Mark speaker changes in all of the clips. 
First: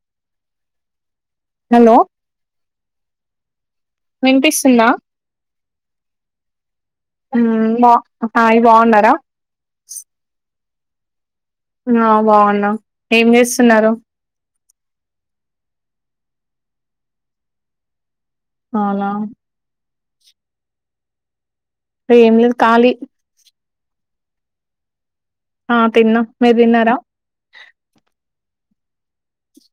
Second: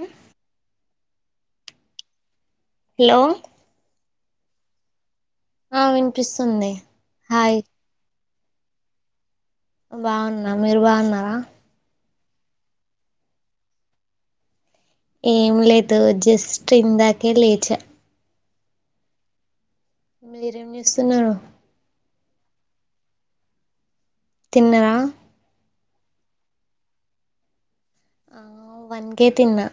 Speaker 1: ఉ
Speaker 2: hello
Speaker 1: hello
Speaker 2: వినిపిస్తుందా
Speaker 1: ఆ వినిపిస్తుంది హాయ్
Speaker 2: ఉమ్ మా హయ్ బాగున్నారా
Speaker 1: బాగున్న మీరు బాగున్నారా
Speaker 2: ఆ బాగున్నాం ఏం చేస్తున్నరు
Speaker 1: ఏం లేదు జస్ట్ ఇందాకే లేచ
Speaker 2: అలా
Speaker 1: మీరేమని ఇస్తున్నారును
Speaker 2: ఏం లేదు ఖాళీ
Speaker 1: తిన్నరా
Speaker 2: ఆ తిన్న మీరు తిన్నారా
Speaker 1: ఆ వన్గే తిన్నా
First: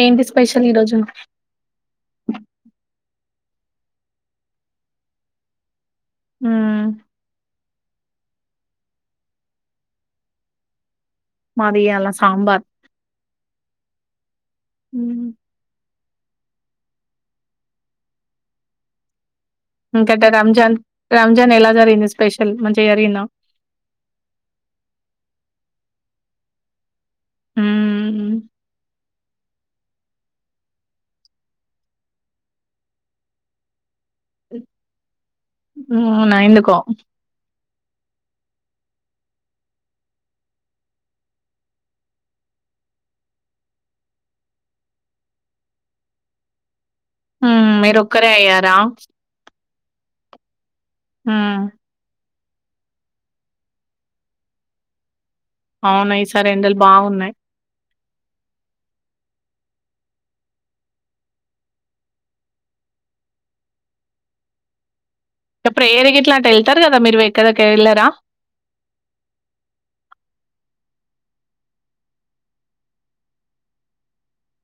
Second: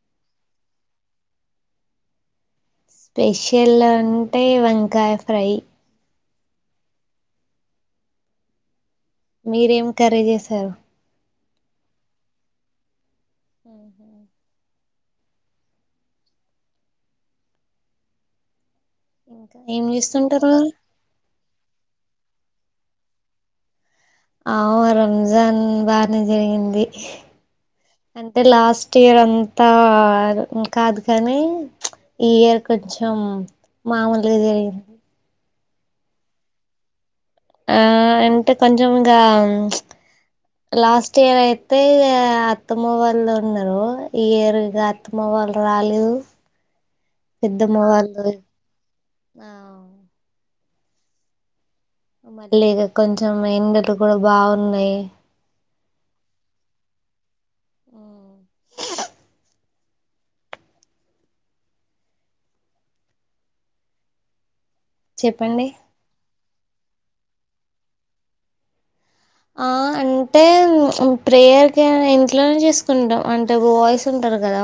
Speaker 2: ఏంటి స్పెషల్ ఈరోజు
Speaker 1: స్పెషల్ అంటే వంకాయ ఫ్రై
Speaker 2: హ
Speaker 1: మీరేం కరిచేసారు
Speaker 2: మాదాల సాబార్
Speaker 1: ఉహ్
Speaker 2: హ
Speaker 1: ఇంకా ఏం
Speaker 2: కా
Speaker 1: చేస్తుంటారు
Speaker 2: రామ్జాన్ ర రామ్జాన్ ఎలా జరీంది స్పెషల్ మంచి జరిగిందా
Speaker 1: ఆ రంజాన్ బాగానే జరిగింది
Speaker 2: మ్మ్
Speaker 1: అంటే లాస్ట్ ఇయర్ అంతా కాదు కానీ ఈ ఇయర్ కొంచెం మామూలులు జరిగింది
Speaker 2: అవున ఎందుకో
Speaker 1: ఆ అంటే కొంచెం ఇగ లాస్ట్ ఇయర్ అయితే అత్తమ్మ వాళ్ళు ఉన్నారు ఈ ఇయర్ ఇగ అత్తమ్మ వాళ్ళు రాలేదు పెద్దమ్మ
Speaker 2: మీర
Speaker 1: వాళ్ళు
Speaker 2: ఒక్కరే అయ్యారా
Speaker 1: ఆ
Speaker 2: ఆా
Speaker 1: మళ్ళీ ఇక కొంచెం ఎండలు కూడా బాగున్నాయి
Speaker 2: అవునాయి సార్ ఎండలు బాగున్నాయి్
Speaker 1: అ చెప్పండి
Speaker 2: ఇ ప్రేరికి ఎట్లాట అంటారు కదా మీరు ఎక్కదకి వెళ్ళారా
Speaker 1: ఆ అంటే ప్రేయర్ కేం ఇంట్లోనే చేసుకుంటాం అంటే బాయ్స్ ఉంటారు కదా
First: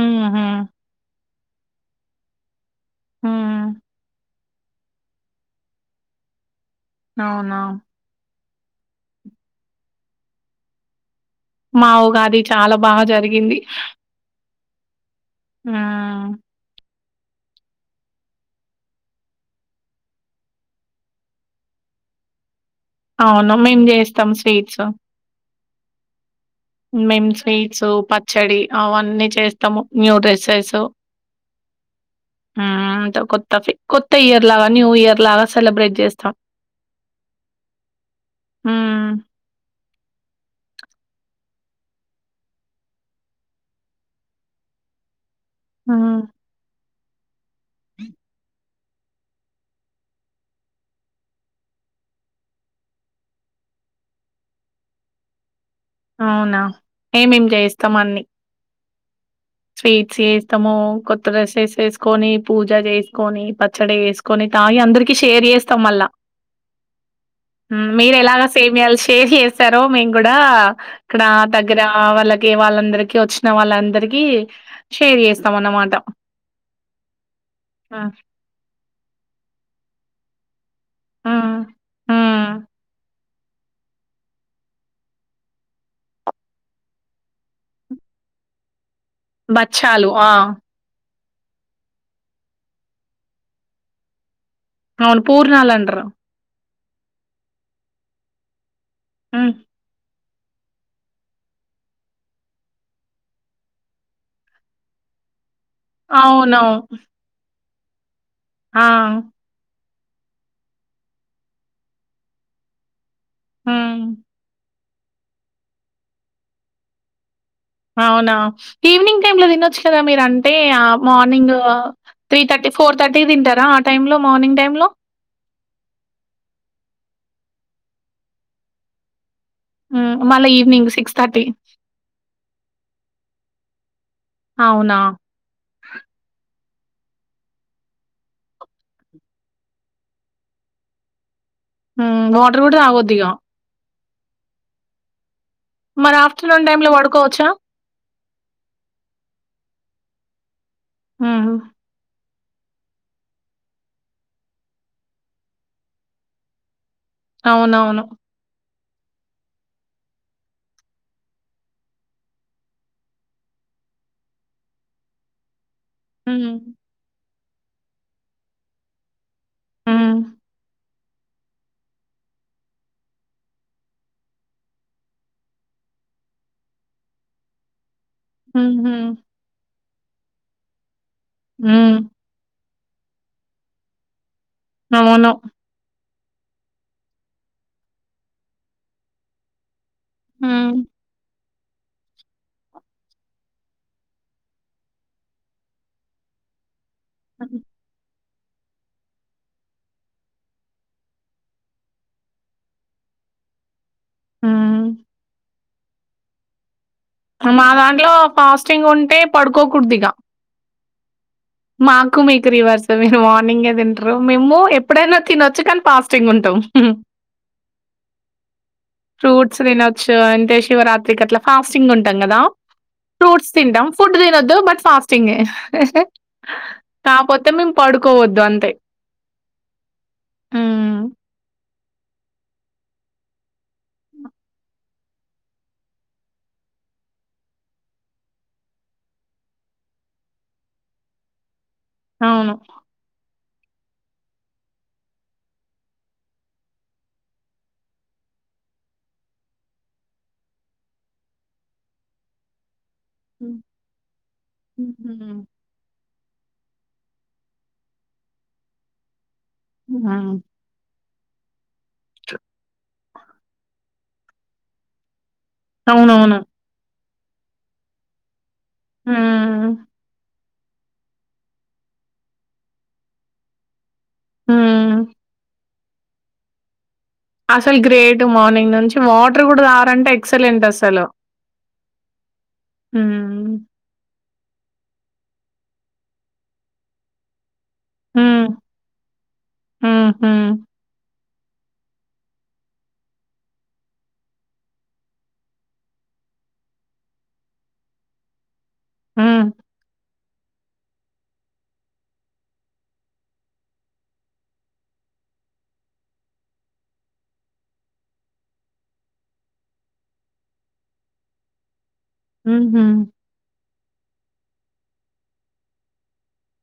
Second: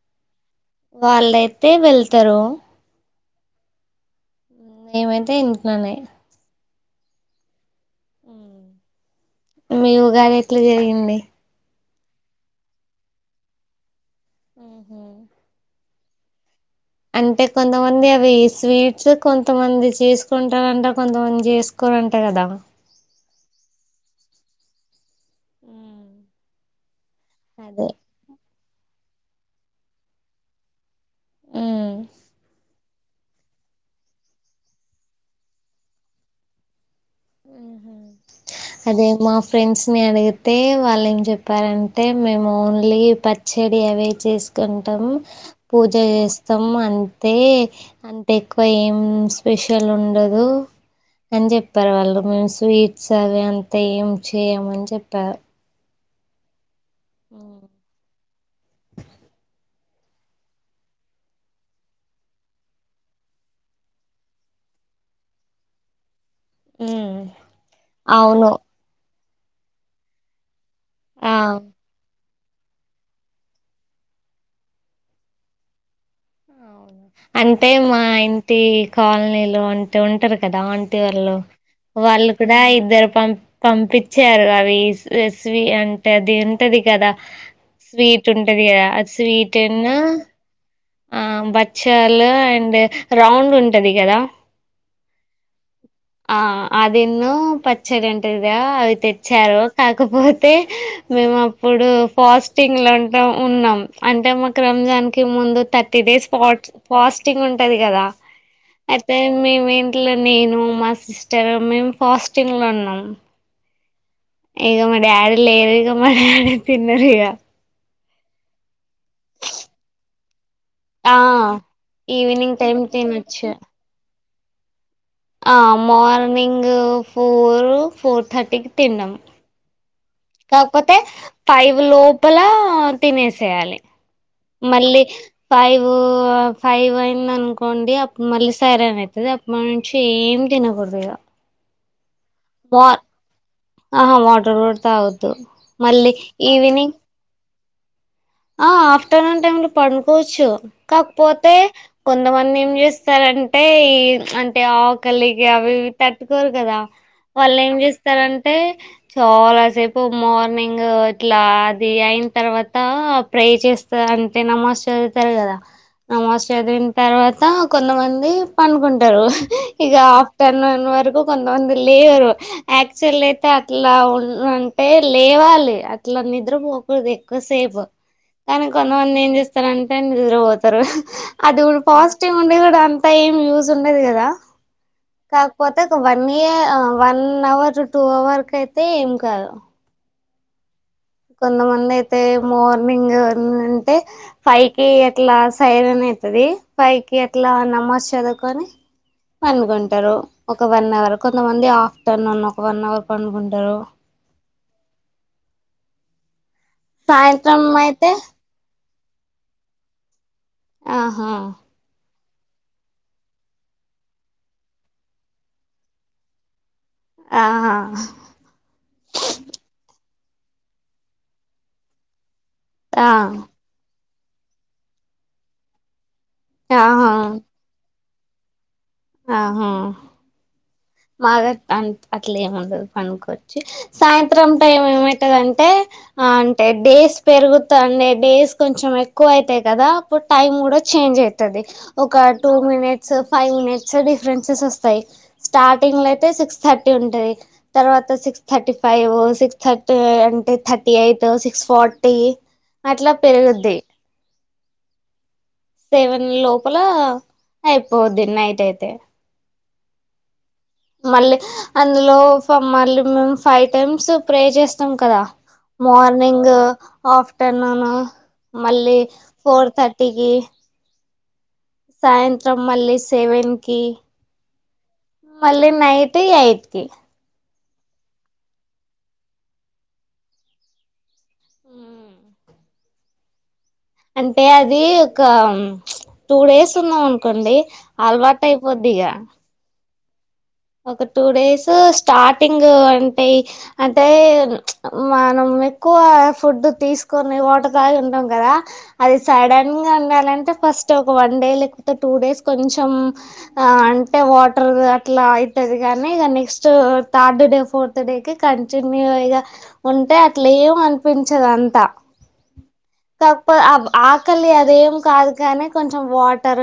Speaker 2: మ్మ్ హ్మ్
Speaker 1: వాళ్ళైత్ టే వెళ్తరు
Speaker 2: హ
Speaker 1: ఏమైతే వింటున్నానే
Speaker 2: అవునా
Speaker 1: మీ ఉగాది ఎట్ల జరిగింది
Speaker 2: మా గాది చాలా బాగా జరిగింది
Speaker 1: ఆహ
Speaker 2: ఆ
Speaker 1: అంటే కొంతమంది అవి స్వీట్స్ కొంతమంది చేసుకుంటారంటారు కొంతమంది చేసుకోరంటే కదా
Speaker 2: అవునా మేం చేస్తాం స్వీట్స్
Speaker 1: ఉ
Speaker 2: మేమ్ స్వీట్స్ పచ్చడి అవన్ అన్నీ చేస్తాము న్యూ డ్రెస్సెస్
Speaker 1: ఉమ్
Speaker 2: ఆా కొత్త కొత్త ఇయర్ లాగా న్యూ ఇయర్ లాగా సెలబ్రేట్ చేస్తాం
Speaker 1: ఆహ అదే
Speaker 2: హ్మ్
Speaker 1: మా ఫ్రెండ్స్ ని అడిగితే వాళ్ళం చెప్పారంటే మేము ఓన్లీ పచ్చడి అవే చేసుకుంటాము పూజ
Speaker 2: హ్మ్
Speaker 1: చేస్తాం అంత ఐతే అంటే ఎక్కువ ఏమ్ ఉ స్పెషల్ ఉండదు అని చెప్పార్ వాళ్ళు మేము స్వీట్స్ అవి అంత ఏం చేయమని చెప్పారు
Speaker 2: అవునా
Speaker 1: ఉ
Speaker 2: ఏమేం చేయిస్తామ అన్ని స్వీట్స్ వేస్తాము. కొత్త డ్రెస్సెస్ వేసుకొని పూజ చేసుకొని పచ్చడి వేసుకొని తావి అందరికి షేర్ చేస్తాం మళ్ళా.
Speaker 1: ఉమ్
Speaker 2: మీరు ఎలాగ
Speaker 1: అవును
Speaker 2: సేమీయాలు చేయాల్సి ఏసీ చేస్తార మేము కూడా కడా
Speaker 1: ఆ
Speaker 2: తగరా వాళ్ళ తె వాళ్ళందరికి వచ్చిన వాళ్ళందరికి షేర్ చేస్తాం అన్నమాట.
Speaker 1: అంటే మా ఇంటి కాలనీలు అంటే అ ఉంటారు కదా అంట వాళ్ళ
Speaker 2: హ్మ్.
Speaker 1: వాళ్ళు
Speaker 2: హ్మ్.
Speaker 1: కూడా ఇద్దరు పంపి పంపించారు అవి స్వీ అంటే అది ఉంటది, కదా స్వీట్ ఉంటది కదా అది. స్వీట్ ను
Speaker 2: బచ్చాలు ఆ
Speaker 1: ఆ బచ్చాలు అండ్ రౌండ్ ఉంటది కదా.
Speaker 2: అవును పూర్ణాలంటారు
Speaker 1: అదిన్నో పచ్చడి ఉంటది
Speaker 2: హ్మ్.
Speaker 1: తెచ్చారు కాకపోతే మేము అప్పుడు ఫాస్టింగ్లు ఉంటాం ఉన్నాం. అంటే మా రంజన్ ముందు థర్టీ డేస్ స్పాట్
Speaker 2: అవునవును.
Speaker 1: ఫాస్టింగ్ ఉ ఉంటది కదా
Speaker 2: ఆ!
Speaker 1: అయితే మీ మీ ఇంట్లో నేను మా సిస్టర్ మేము ఫాస్టింగ్ లో ఉన్నాం.
Speaker 2: ఉ
Speaker 1: ఇగ మా డాడీ లేరు ఇగ మా డాడీ తిన్నారు ఇగ.
Speaker 2: అవునా ఈవినింగ్ టైమ్ లో తినొచ్చు కదా మీరు అ అంటే
Speaker 1: ఆ
Speaker 2: morning three
Speaker 1: evening
Speaker 2: thirty,
Speaker 1: time
Speaker 2: four thirty
Speaker 1: తినొచ్చు
Speaker 2: తింటారా ఆ టైమ్ లో మార్నింగ్ టైమ్ లో
Speaker 1: ఆ మార్నింగ్ ఫోరు ఫోర్ థర్టీకి తిన్నాము.
Speaker 2: హ్మ్. మళ్ళా ఈవినింగ్
Speaker 1: కాకపోతే ఫైవ్ లోపల తినేసేయాలి.
Speaker 2: అవునా!
Speaker 1: మళ్ళీ ఫైవ్ ఫైవ్ అయింది అనుకోండి అప్పుడు మళ్ళీ సైరన్ అయితది. అప్పటి నుంచి ఏం తినకూడదు ఇగ.
Speaker 2: హు వాటర్ కూడా
Speaker 1: వా
Speaker 2: తాగొద్ది ఇక
Speaker 1: ఆహా వాటర్ కూడా తగోత
Speaker 2: మరి ఆఫ్టర్నూన్ టైమ్ లో పడుకోవచ్చా.
Speaker 1: ఆ ఆఫ్టర్నూన్ టైమ్ లో పడుకోవచ్చు.
Speaker 2: హ్మ్.
Speaker 1: కాకపోతే కొంత కొంతమంది ఏం చేస్తారంటే ఈ అంటే ఆకలికి అవి ఇవి తట్టుకోరు కదా వాళ్ళు ఏం
Speaker 2: అవునవును.
Speaker 1: చేస్తారంటే చాలాసేపు మార్నింగ్ ఇట్లా అది అయిన తర్వాత ప్రే చేస్తారు అంటే నమోజ్ చదువుతారు కదా నమాస్
Speaker 2: హ్మ్.
Speaker 1: చదివిన తర్వాత అ కొంతమంది పడుకుంటారు ఇక
Speaker 2: హ్మ్.
Speaker 1: ఆఫ్టర్నూన్ వరకు ఎ కొంతమంది లేరు యాక్చువల్ అయితే అట్లా ఉ అంటే లేవాలి అట్లా నిద్రపోకూడదు ఎక్కువసేపు కానీ
Speaker 2: హుహు.
Speaker 1: కొంతమంది ఏం చేస్తారంటే చం్ర పోతారు అది ఉడ్
Speaker 2: హ్మ్.
Speaker 1: పాసిటివ్ ఉండి గూడ అన్ ఇంత ఏం యూజ్ ఉండేది కదా
Speaker 2: అవును.
Speaker 1: కాకపోతే ఒక మీ వన్ అవర్ టూ అవర్ క అయితే ఏం కాదు
Speaker 2: హ
Speaker 1: కొంతమంది అయితే మార్నింగ్ అంటే ఫైవ్ కి ఎట్లా సైర్ అన్ అవుతుది పైకి ఎట్లా నమ్మార్ చదువు కని పండుగొంటారు ఒక వన్ అవర్ కొంతమంది ఆఫ్టర్నూన్ ఒక వన్ అవర్ పండుగంటారు
Speaker 2: ఆ
Speaker 1: సాయంత్రం
Speaker 2: మా
Speaker 1: అయితే
Speaker 2: దాంట్లో ఫాస్టింగ్ ఉ అంటే పడుకోకూడదుగా
Speaker 1: ఆహా
Speaker 2: మాకు మీకు రివర్స్ మీరు మార్నింగే తింటారు మేము ఎప్పుడైనా తినొచ్చు కానీ ఫస్టింగ్ ఉంటాం
Speaker 1: ఆహ
Speaker 2: చ్చో అంటే శివరాత్రికి అట్లా ఫాస్టింగ్ ఉంటాం కదా
Speaker 1: ఆ
Speaker 2: ఫ్రూట్స్ తింటాం ఫుడ్ తినొద్దు బట్ ఫాస్టింగే
Speaker 1: ఆహా
Speaker 2: కాకపోతే మేము పడు కోవద్దు అంతే హ్మ్.
Speaker 1: మాగర్ అం అట్లేం ఉండదు పనికొచ్చి సాయంత్రం టైం ఏమయితది అంటే అంటే డేస్ పెరుగుతండే డేస్ కొంచెం ఎక్కువ అవుతాయి కదా అప్పుడు టైం కూడా చేంజ్ అయితది ఒక టూ
Speaker 2: అవును.
Speaker 1: మినిట్స్ ఫైవ్మింటీస్ డిఫరెన్సెస్ వస్తాయి స్టార్టింగ్ లో అయితే సిక్స్ థర్టీ ఉంటుంది తర్వాత six thirty five six thirty అంటే థర్టీ ఎయిట్ సిక్స్ ఫార్టీ అట్లా పెరుగుద్ది
Speaker 2: ఉహ
Speaker 1: సెవెన్ లోపల అయిపోద్ది నైట్ అయితే
Speaker 2: ఆ
Speaker 1: మళ్ళీ అందులో మళ్ళీ మేము ఫైవ్ టైమ్స్ ప్రే చేస్తాం కదా
Speaker 2: అవునవును.
Speaker 1: మార్నింగ్ ఆఫ్టర్నూన్ మళ్ళీ ఫోర్
Speaker 2: హ్మ్.
Speaker 1: థర్టీకి సాయంత్రం మళ్ళీ సేవెన్ కి
Speaker 2: హ్మ్.
Speaker 1: మళ్ళీ నైట్ ఎయిట్ కి
Speaker 2: అసలు గ్రేట్ మార్నింగ్ నుంచి వాటర్ కూడా తాగరంటే ఎక్సలెంట్ అసలు
Speaker 1: ఉ
Speaker 2: హ
Speaker 1: అంటే అది ఒక టూ డేస్ ఉన్నాం అనుకోండి అలవాటు అయిపోద్దిగ
Speaker 2: ఆ
Speaker 1: ఒకట్ టూడేస్ స్టార్టింగ్ అంటే అంటే మనం ఎక్కువ ఫుడ్ తీసుకొని వాటర్ తాగి ఉంటాం కదా అది
Speaker 2: హ్మ్.
Speaker 1: సడన్ గా ఉండాలంటే అంటే ఫస్ట్ ఒక వన్ డే లేకపోతే టూడేస్ కొంచెం అంటే వాటర్ అట్లా ఉంటది కాగాని ఇక నెక్స్ట్ థర్డడే ఫోర్త్ డే కి కంటిన్యూ ఇ ఉంటే అట్లా ఏమ అనిపించదు అంతా
Speaker 2: హుహు.
Speaker 1: కాకపోతే ఆవ్ ఆకలి అది అదేం కాదు కానీ కొంచెం వాటర్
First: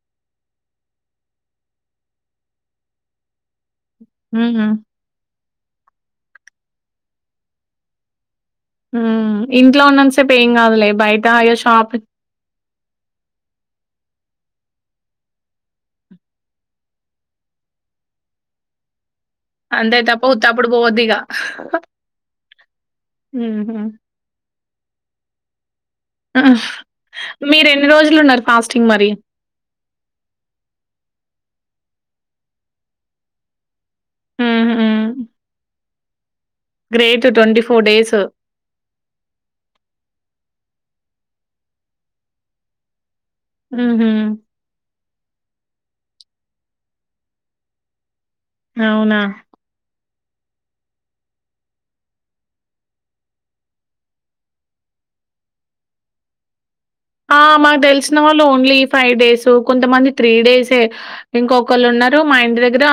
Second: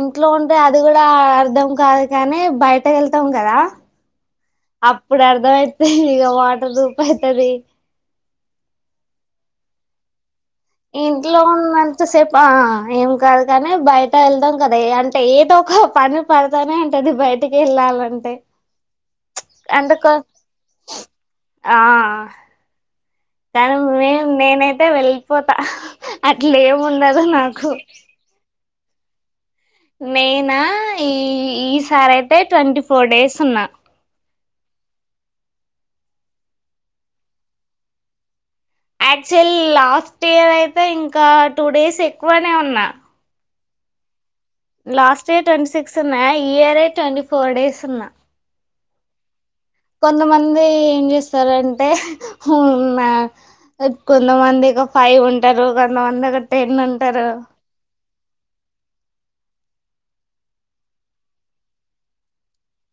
Speaker 1: ఇంట్లో ఉంటే అది కూడా అర్ధం కాదు కానీ బయట వెళ్తాం కదా
Speaker 2: హ్మ్.
Speaker 1: అప్పుడు అర్ధమ ఇ వాటర్ ధూప అయితది
Speaker 2: ఉ ఇంట్లో ఉన్నాని సెప్ పేయింగ్ కాదులే బయట
Speaker 1: ఇంట్లో
Speaker 2: అయ షాప్
Speaker 1: ఉన్నంతసేపు ఆ ఏం కాదు కానీ బయట వెళ్దాం కదా అంటే ఏదో ఒక పని పడతానే ఉంటేది బయటికి వెళ్ళాలంటే అంటే
Speaker 2: అంతయి
Speaker 1: కొ
Speaker 2: తప్ప ఉత్త అప్పుడు పోవద్దుఇగా
Speaker 1: కనీ మే నేనే అతే వెళ్ళిపోతా
Speaker 2: ఆ
Speaker 1: అట్లే ఏముండదు
Speaker 2: మీరు
Speaker 1: నాకు
Speaker 2: ఎన్ని రోజులు ఉన్నారు ఫస్ట్ తిన్ మరి
Speaker 1: నేనా ఈ ఈ సారి అయితే ట్వంటీ ఫోర్ డేస్ ఉన్నా
Speaker 2: హుహు. Great twenty four days
Speaker 1: actual last year అయితే ఇంకా టూ డేస్ ఎక్కువనే ఉన్నా
Speaker 2: ఉ హు
Speaker 1: లాస్ట్ ఇయర్ ట్వంటీ సిక్స్ ఉన్నా ఈ ఇయరే ట్వంటీ ఫోర్ డేస్ ఉన్నా
Speaker 2: అవునా
Speaker 1: కొంతమంది ఏం చేస్తారు అంటే కొంతమంది ఒక ఫైవ్ ఉంటారు కొంతమంది ఒక టెన్ ఉ
Speaker 2: ఆ మాకు తెలిసిన వాళ్ళు ఓన్లీ ఫైవ్ డేస్ సో కొంతమంది త్రీ డేసే ఇంకొకళ్ళు ఉన్నారు మా ఇంటి దగ్గర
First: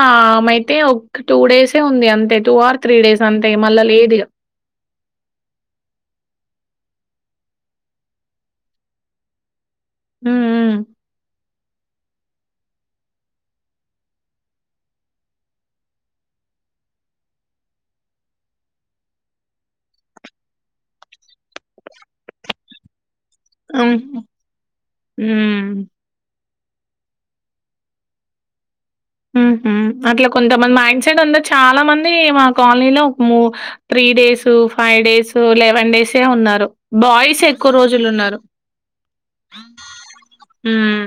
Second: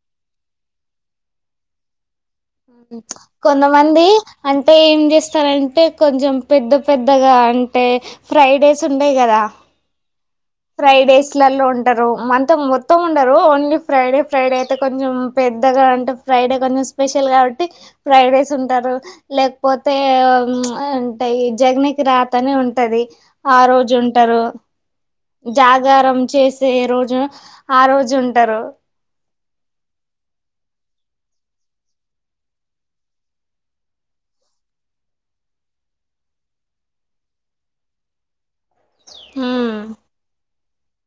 Speaker 2: అయితే ఒక టూ డేసే ఉంది అంతే ఆర్ డేస్ అంతే మళ్ళా
Speaker 1: కొంతమంది
Speaker 2: లేదిగ.
Speaker 1: అంటే ఏం చేస్తారంటే కొంచెం పెద్ద పెద్దగా అంటే ఫ్రైడేస్ ఉండయి కదా
Speaker 2: హ్మ్.
Speaker 1: ఫ్రైడేస్ ల్లో ఉంటారు అంతం మొత్తం ఉండరు ఓన్లీ ఫ్రైడే ఫ్రైడే అయితే కొంచెం పెద్దగా అంటే ఫ్రైడే కొంచెం స్పెషల్ కాబట్టి ఫ్రైడేస్ ఉంటారు లేకపోతే అంటే జగనీకి రాత అని ఉంటది ఆ
Speaker 2: హ్మ్. ఆహా!
Speaker 1: రోజుంటారు
Speaker 2: హ్మ్.
Speaker 1: జాగరం చేస్ ఏ రోజు ఆ రోజు ఉంటారు
Speaker 2: హు హుమ్ అట్లా కొంతమంది మైండ్ సెట్ ఉంది చాలా మంది మా కాలనీలో ఒకూ three days five days eleven డేసే ఉన్నారు బాయ్స్ ఎక్కువ రోజులు ఉన్నారు [inaudible]
Speaker 1: హ్మ్
Speaker 2: మ్మ్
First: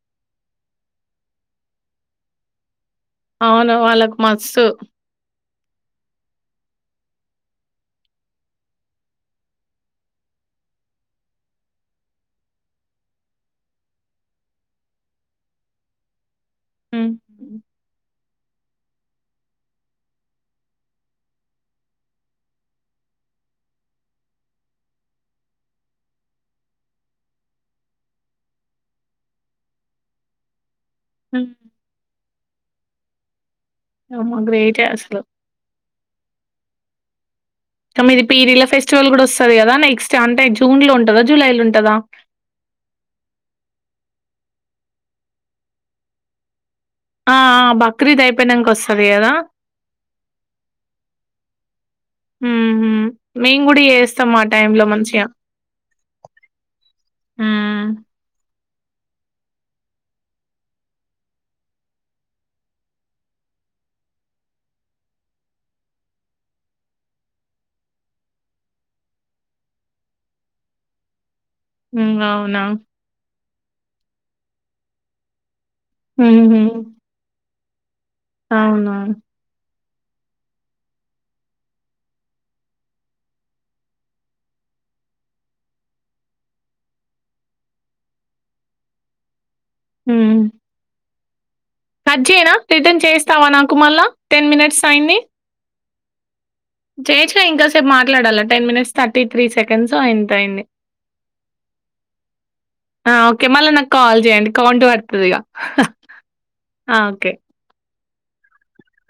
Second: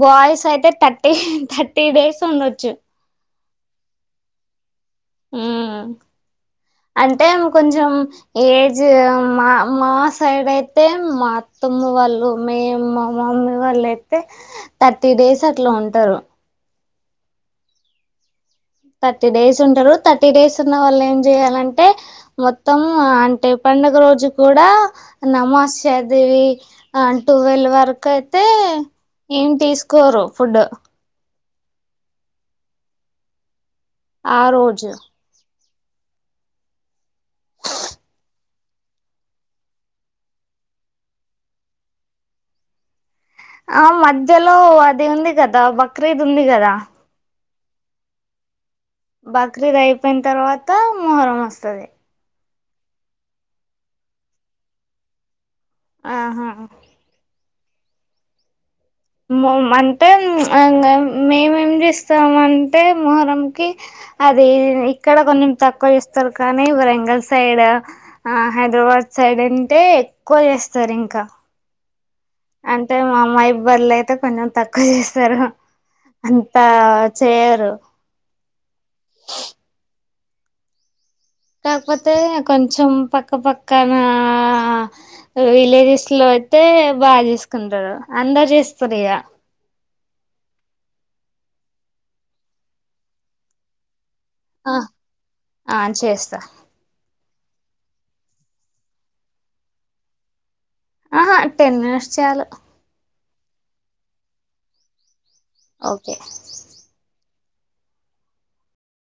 Speaker 1: బాయ్స్ అయితే థర్టీ థర్టీ డేస్ ఉండొచ్చు
Speaker 2: అవును వాళ్ళకు మస్సు
Speaker 1: మ్మ్ అంటే ఆమె కొంచెం ఏజ్ మా మా సైడ్ అయితే మా అత్తమ్మ వాళ్ళు మేము మా మమ్మీ వాళ్ళు అయితే థర్టీ డేస్ అట్లా ఉంటారు
Speaker 2: హ్మ్.
Speaker 1: థర్టీ డేస్ ఉంటారు థర్టీ డేస్ ఉన్న వాళ్ళు ఏం చేయాలంటే మొత్తం అంటే పండగ రోజు కూడా నమాజ్ చదివి ఆ టువెల్వ్ వరకు అయితే ఏం తీసుకోరు ఫుడ్
Speaker 2: హ అమ్మో
Speaker 1: ఆ
Speaker 2: గ్రేట్ా
Speaker 1: రోజు
Speaker 2: అసలు మీది పీరిల్లా ఫెస్టివల్ కూడా వస్తది కదా నెక్స్ట్ అంటే జూన్ లో ఉంటదా జూలై లో ఉంటదా
Speaker 1: ఆ మధ్యలో అది ఉంది గదా బక్రీద్ ఉంది కదా
Speaker 2: ఆ బక్రీద్ అయిపోయినాంక వస్
Speaker 1: బక్రీదు అయిపోయిన తర్వాత మొహరం వస్తది
Speaker 2: హు హుమ్ మేము కూడా ఏస్తాం ఆ టైమ్ లో మంచిగా
Speaker 1: ఆహ్ హ
Speaker 2: హుమ్
Speaker 1: మో మాంటే మేమేం చేస్తామంటే మొహరంకి అది ఇక్కడ కొంచెం తక్కువ చేస్తారు కానీ వరంగల్ సైడ్ ఆ హైదరాబాద్ సైడ్ అంటే ఎక్కువ చేస్తారు ఇంకా
Speaker 2: హుం గవునా
Speaker 1: వళ్లు అయితే కొంచెం తక్కువ చేస్తారు
Speaker 2: హుహు.
Speaker 1: అంతా చేయరు
Speaker 2: అవునా
Speaker 1: కాకపోతే కొంచెం పక్కపక్కన విలేజెస్ లో అయితే బా చేసుకుంటాారు అందరు చేసుకోరు ఇగ
Speaker 2: హుం కట్ చేయనా రిటర్న్ చేస్తావా నాకు మళ్ళా టెన్ మినిట్స్ అయ్యింది
Speaker 1: ఆ చేస్తా
Speaker 2: చేయొచ్చుగా ఇం కాసేపు మాట్లాడాలా ten minutes thirty three seconds ఎంతో అయింది
Speaker 1: ఆహా టెన్ మినిట్స్ చాలు
Speaker 2: ఓకే మళ్ళ నాకు కాల్ చేయండి కౌంట్ పడుతుందిగా
Speaker 1: ఓకే
Speaker 2: ఆ ఓకే